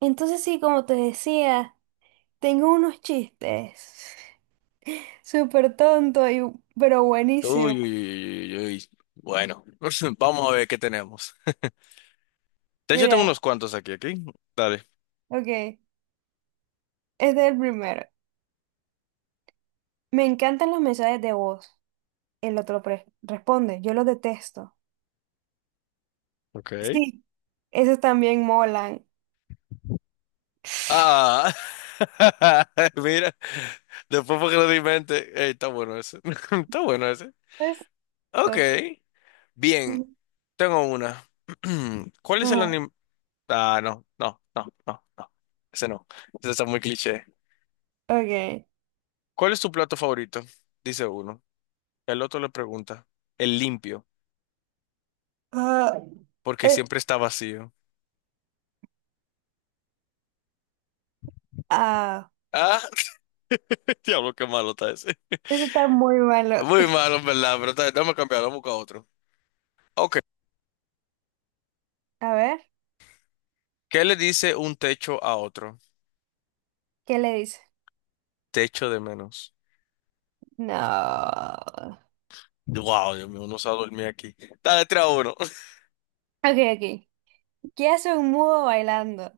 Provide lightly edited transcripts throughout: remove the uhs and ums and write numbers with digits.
Entonces sí, como te decía, tengo unos chistes súper tonto y, pero Uy, buenísimo. uy, uy, uy, uy, uy. Bueno, vamos a ver qué tenemos. De hecho, tengo Mira, unos cuantos aquí. Dale. ok, este es el primero. Me encantan los mensajes de voz. El otro responde, yo los detesto. Ok. Sí, esos también molan. Ah, mira, después porque lo di en mente. Ey, está bueno ese. Está bueno ese. Ok, Esto. bien, tengo una. ¿Cuál es el Ajá, anime? Ah, no, no, no, no, no. Ese no. Ese está muy cliché. ok. ¿Cuál es tu plato favorito? Dice uno. El otro le pregunta. El limpio, Ah, porque es- siempre está vacío. ah, Ah, diablo, qué malo está ese. ese está muy malo. Muy malo, en verdad, pero está, bien, déjame cambiar, vamos a buscar otro. Ok. A ver, ¿Qué le dice un techo a otro? ¿qué le dice? Techo de menos. No. Ok, Wow, Dios mío, uno se va a dormir aquí. Está tres uno. ok. ¿Qué hace un mudo bailando?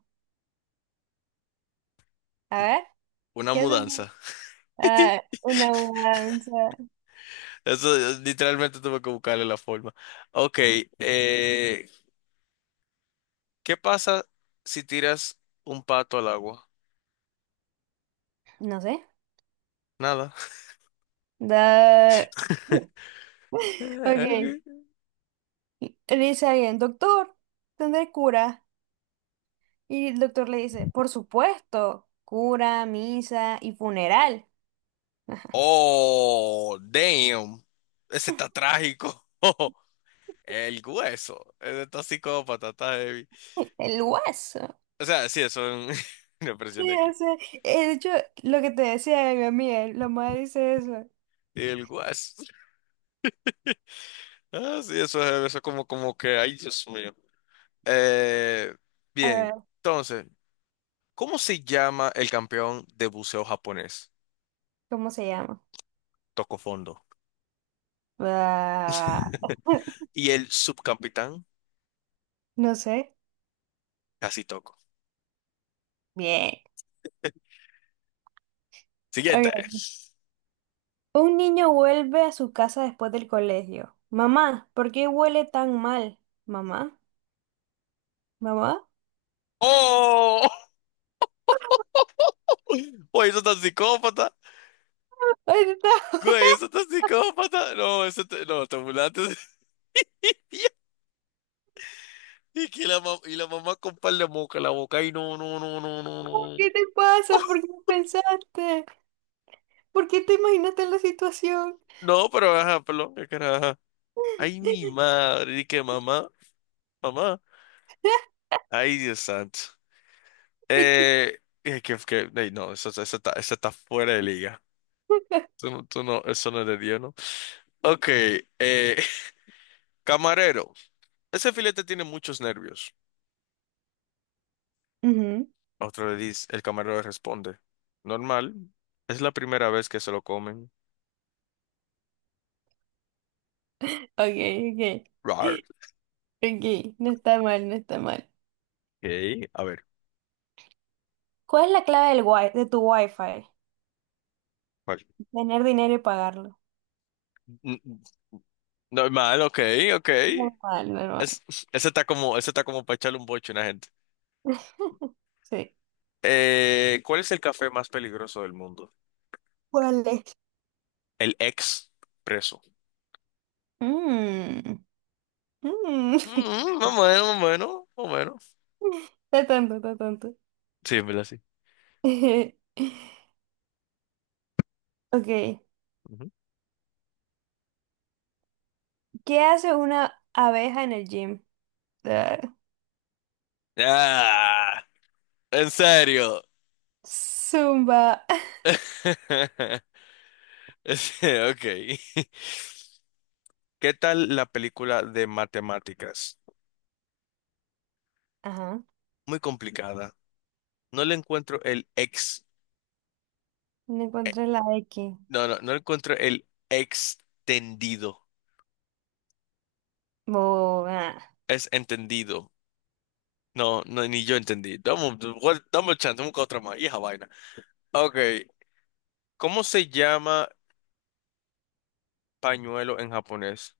A ver. Una ¿Qué es una, mudanza. ah, ¿Una mudanza? Eso literalmente tuve que buscarle la forma. Ok, eh, ¿qué pasa si tiras un pato al agua? No sé. Nada. Da... Ok. Le dice alguien, doctor, ¿tendré cura? Y el doctor le dice, por supuesto, cura, misa y funeral. Oh, damn. Ese está trágico. El hueso. Ese está psicópata, está heavy. El hueso. O sea, sí, eso es un una Sí, presión de o aquí. sea, de hecho, lo que te decía de mi amiga, la madre dice eso. El guas. Ah, sí, eso es como, como que, ay, Dios mío. Eh, A bien, ver, entonces, ¿cómo se llama el campeón de buceo japonés? ¿cómo se llama? Toco fondo. Ah, Y el subcapitán, no sé. casi toco. Bien. Siguiente. Ok. Un niño vuelve a su casa después del colegio. Mamá, ¿por qué huele tan mal? Mamá, mamá. ¡Oh! Oye, eso está psicópata. Ay, está. Güey, eso está psicópata. No, eso te, no, te burlaste. Y, que la, y la mamá con par de moca en la boca. Ay, no, no, no, no, no, no. ¿Qué te pasa? ¿Por qué no pensaste? ¿Por qué te imaginaste la situación? No, pero ajá, perdón, qué cara, ajá. Ay, mi madre, y que mamá, mamá. Ay, Dios santo. Ay, qué- Eh, que, ay, no, eso, eso está fuera de liga. Tú, no, eso no es de Dios, ¿no? Ok, eh, camarero. Ese filete tiene muchos nervios. Ujú. A otro le dice, el camarero le responde. Normal, es la primera vez que se lo comen. Ok, ok. Rar. Ok, no está mal, no está mal. Ok, a ver, ¿Cuál es la clave de tu wifi? ¿cuál? Tener dinero y pagarlo. N- n- Normal, ok, ok. Normal, normal. Es, ese está como para echarle un boche a una gente. Sí. ¿Cuál es el café más peligroso del mundo? ¿Cuál es? El expreso. Mmm. Mmm. Mm, más o menos, más o menos, más o menos. Está tonto, está tonto. Sí, en verdad, sí. Ok. Ujú. ¿Qué hace una abeja en el gym? Ah, Ah, en serio. Zumba. Sí, ok. ¿Qué tal la película de matemáticas? Ajá. Muy complicada. No le encuentro el ex. No eh, encontré la X. no, no, no le encuentro el extendido. Bo- ah, Es entendido. No, no, ni yo entendí. Dame, dame un chance, dame otra más. Hija vaina. Ok. ¿Cómo se llama pañuelo en japonés?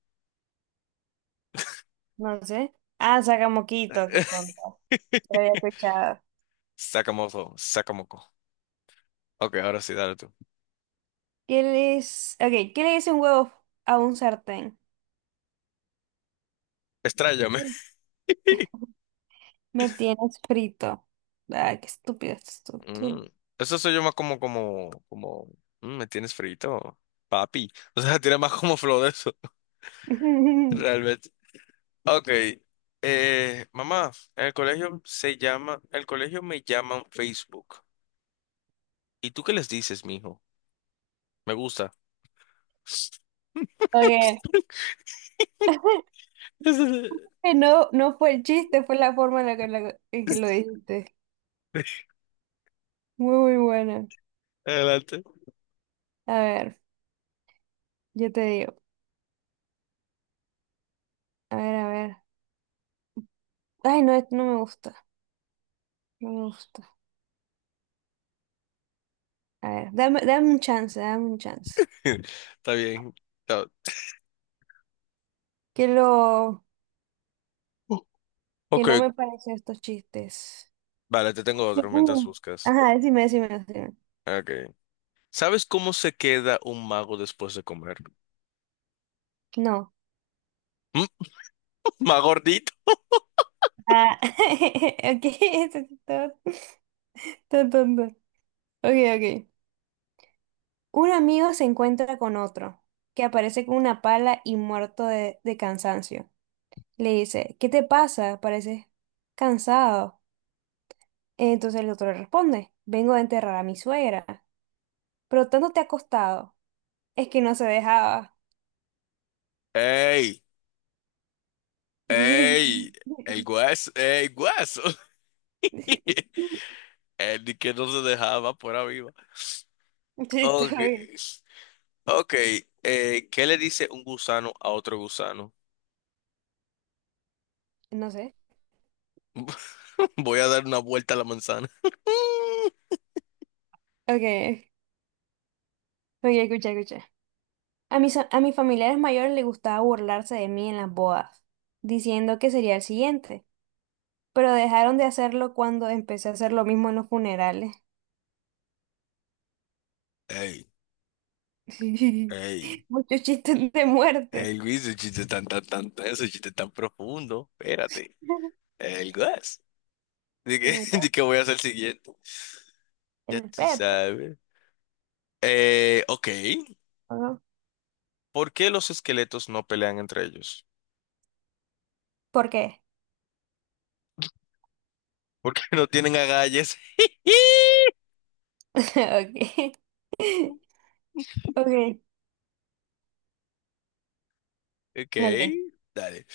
no sé. Ah, saca moquito, qué tonto. Lo había escuchado. Sakamoto, Sakamoko. Ok, ahora sí, dale tú. Ok, ¿qué le dice un huevo a un sartén? Estrállame. Me tienes frito. Ah, qué estúpido esto. Tú. Mm, Eso se llama como, como, como, mm, me tienes frito, papi. O sea, tiene más como flow de eso, realmente. Ok, mamá, en el colegio se llama, el colegio me llaman Facebook. ¿Y tú qué les dices, mijo? Me gusta. Ok. No, no fue el chiste, fue la forma en la en que lo dijiste. Muy, muy bueno. Adelante. A ver. Yo te digo, a ver, a ver. Ay, no, esto no me gusta, no me gusta. A ver, dame un chance, dame un chance. Está bien. Está- Que lo, que Ok, no me parecen estos chistes. vale, te tengo otro mientras Uh, buscas. ajá, decime. Ok. ¿Sabes cómo se queda un mago después de comer? No. ¿Mm? ¿Más gordito? Ah, ok, esto sí está tonto. Ok, ok. Un amigo se encuentra con otro, que aparece con una pala y muerto de cansancio. Le dice, ¿qué te pasa? Pareces cansado. Entonces el otro le responde, vengo a enterrar a mi suegra, pero tanto te ha costado, es que no se dejaba. ¡Ey! ¡Ey! El guaso, ey guaso. El de que no se dejaba por viva. Sí, está Ok. bien. Ok. ¿Qué le dice un gusano a otro gusano? No sé. Voy a dar una vuelta a la manzana. Ok, ok, escucha, escucha. A mis familiares mayores les gustaba burlarse de mí en las bodas, diciendo que sería el siguiente, pero dejaron de hacerlo cuando empecé a hacer lo mismo en los funerales. ¡Ey! ¡Ey! Muchos chistes de muerte. ¡Ey, Luis! Ese chiste tan, tan, tan, ese chiste tan profundo. Espérate. El guas. De que, de que voy a hacer el siguiente. Ya El tú Pepe, sabes. Ok. ¿no? ¿Por qué los esqueletos no pelean entre ellos? ¿Por qué? Porque no tienen agallas. Ok. Okay. Ok, Ok. dale.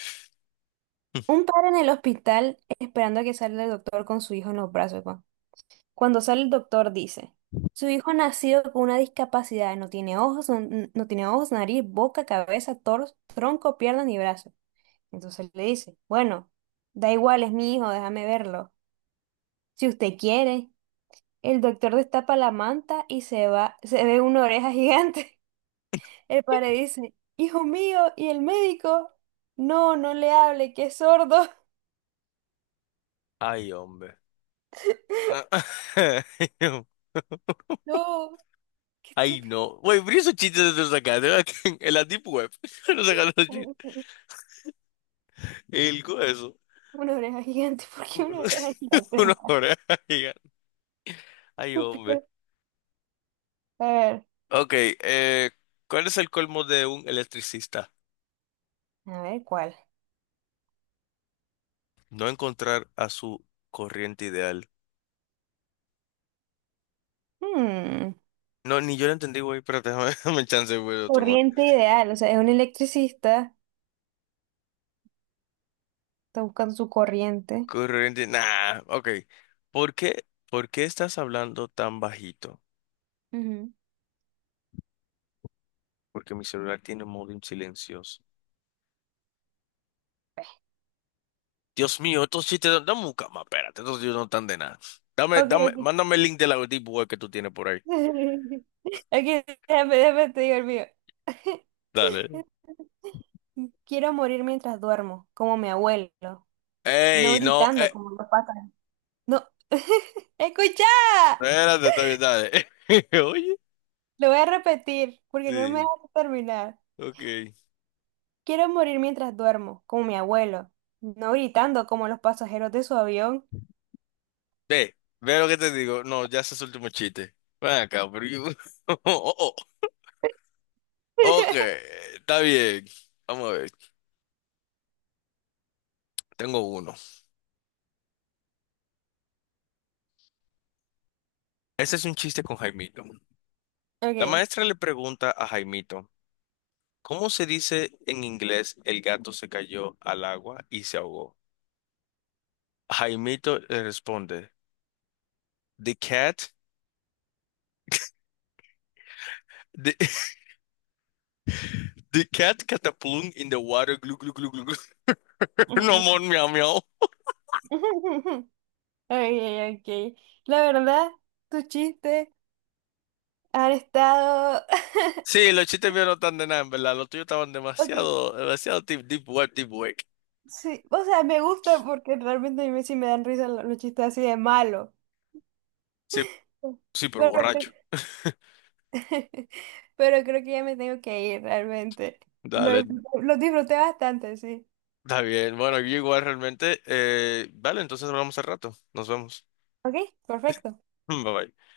Un padre en el hospital esperando a que salga el doctor con su hijo en los brazos. Juan. Cuando sale el doctor dice, su hijo ha nacido con una discapacidad, no tiene ojos, nariz, boca, cabeza, torso, tronco, pierna ni brazo. Entonces le dice, bueno, da igual, es mi hijo, déjame verlo. Si usted quiere, el doctor destapa la manta y se va, se ve una oreja gigante. El padre dice, hijo mío, ¿y el médico? No, no le hable, que es sordo. Ay, hombre. Ah, No, qué ay, estúpido. no. Güey, pero esos chistes de los sacaste, ¿verdad? En la Deep Web. Los sacaste los chistes. El hueso. Una oreja gigante, ¿por qué una Uno, oreja gigante? una Más oreja gigante. Ay, hombre. estúpido. A ver, Ok, eh, ¿cuál es el colmo de un electricista? a ver cuál. No encontrar a su corriente ideal. Hmm, No, ni yo lo entendí, güey, pero déjame, dame chance, güey, de otro más. corriente ideal, o sea, es un electricista, está buscando su corriente. Corriente, nah, ok. Por qué estás hablando tan bajito? Ujú. Porque mi celular tiene modo en silencioso. Dios mío, estos chistes, dame un cama, espérate, estos chistes no están de nada. Dame, Ok, dame, ok. mándame el link de la deep web que tú tienes por ahí. Aquí, déjame, te digo el mío. Dale. Quiero morir mientras duermo, como mi abuelo. No Ey, no, gritando como los pájaros. No, escucha, espérate, está bien, dale. Oye, lo voy a repetir porque no me sí, dejas terminar. ok. Quiero morir mientras duermo, como mi abuelo. No gritando como los pasajeros de su avión. Ve, ve lo que te digo. No, ya ese es el último chiste. Ven acá, oh, oh. Ok, está bien. Vamos a ver, tengo uno. Este es un chiste con Jaimito. La Ok. maestra le pregunta a Jaimito, ¿cómo se dice en inglés el gato se cayó al agua y se ahogó? Jaimito le responde, the cat, the, the cat cataplum in the water, glu, glu, glu, glu, glu. No more miau, miau. Okay, okay. La verdad, tus chistes han estado. Sí, los chistes míos no están de nada, en verdad. Los tuyos estaban Ok, demasiado, demasiado deep, deep web, deep web. sí. O sea, me gusta porque realmente a mí sí me dan risa los chistes así de malo. Sí, sí, pero Bueno, borracho. pero creo que ya me tengo que ir realmente. Dale, Lo disfruté bastante, sí. está bien. Bueno, yo igual realmente. Vale, entonces hablamos al rato. Nos vemos. Ok, perfecto. Bye bye.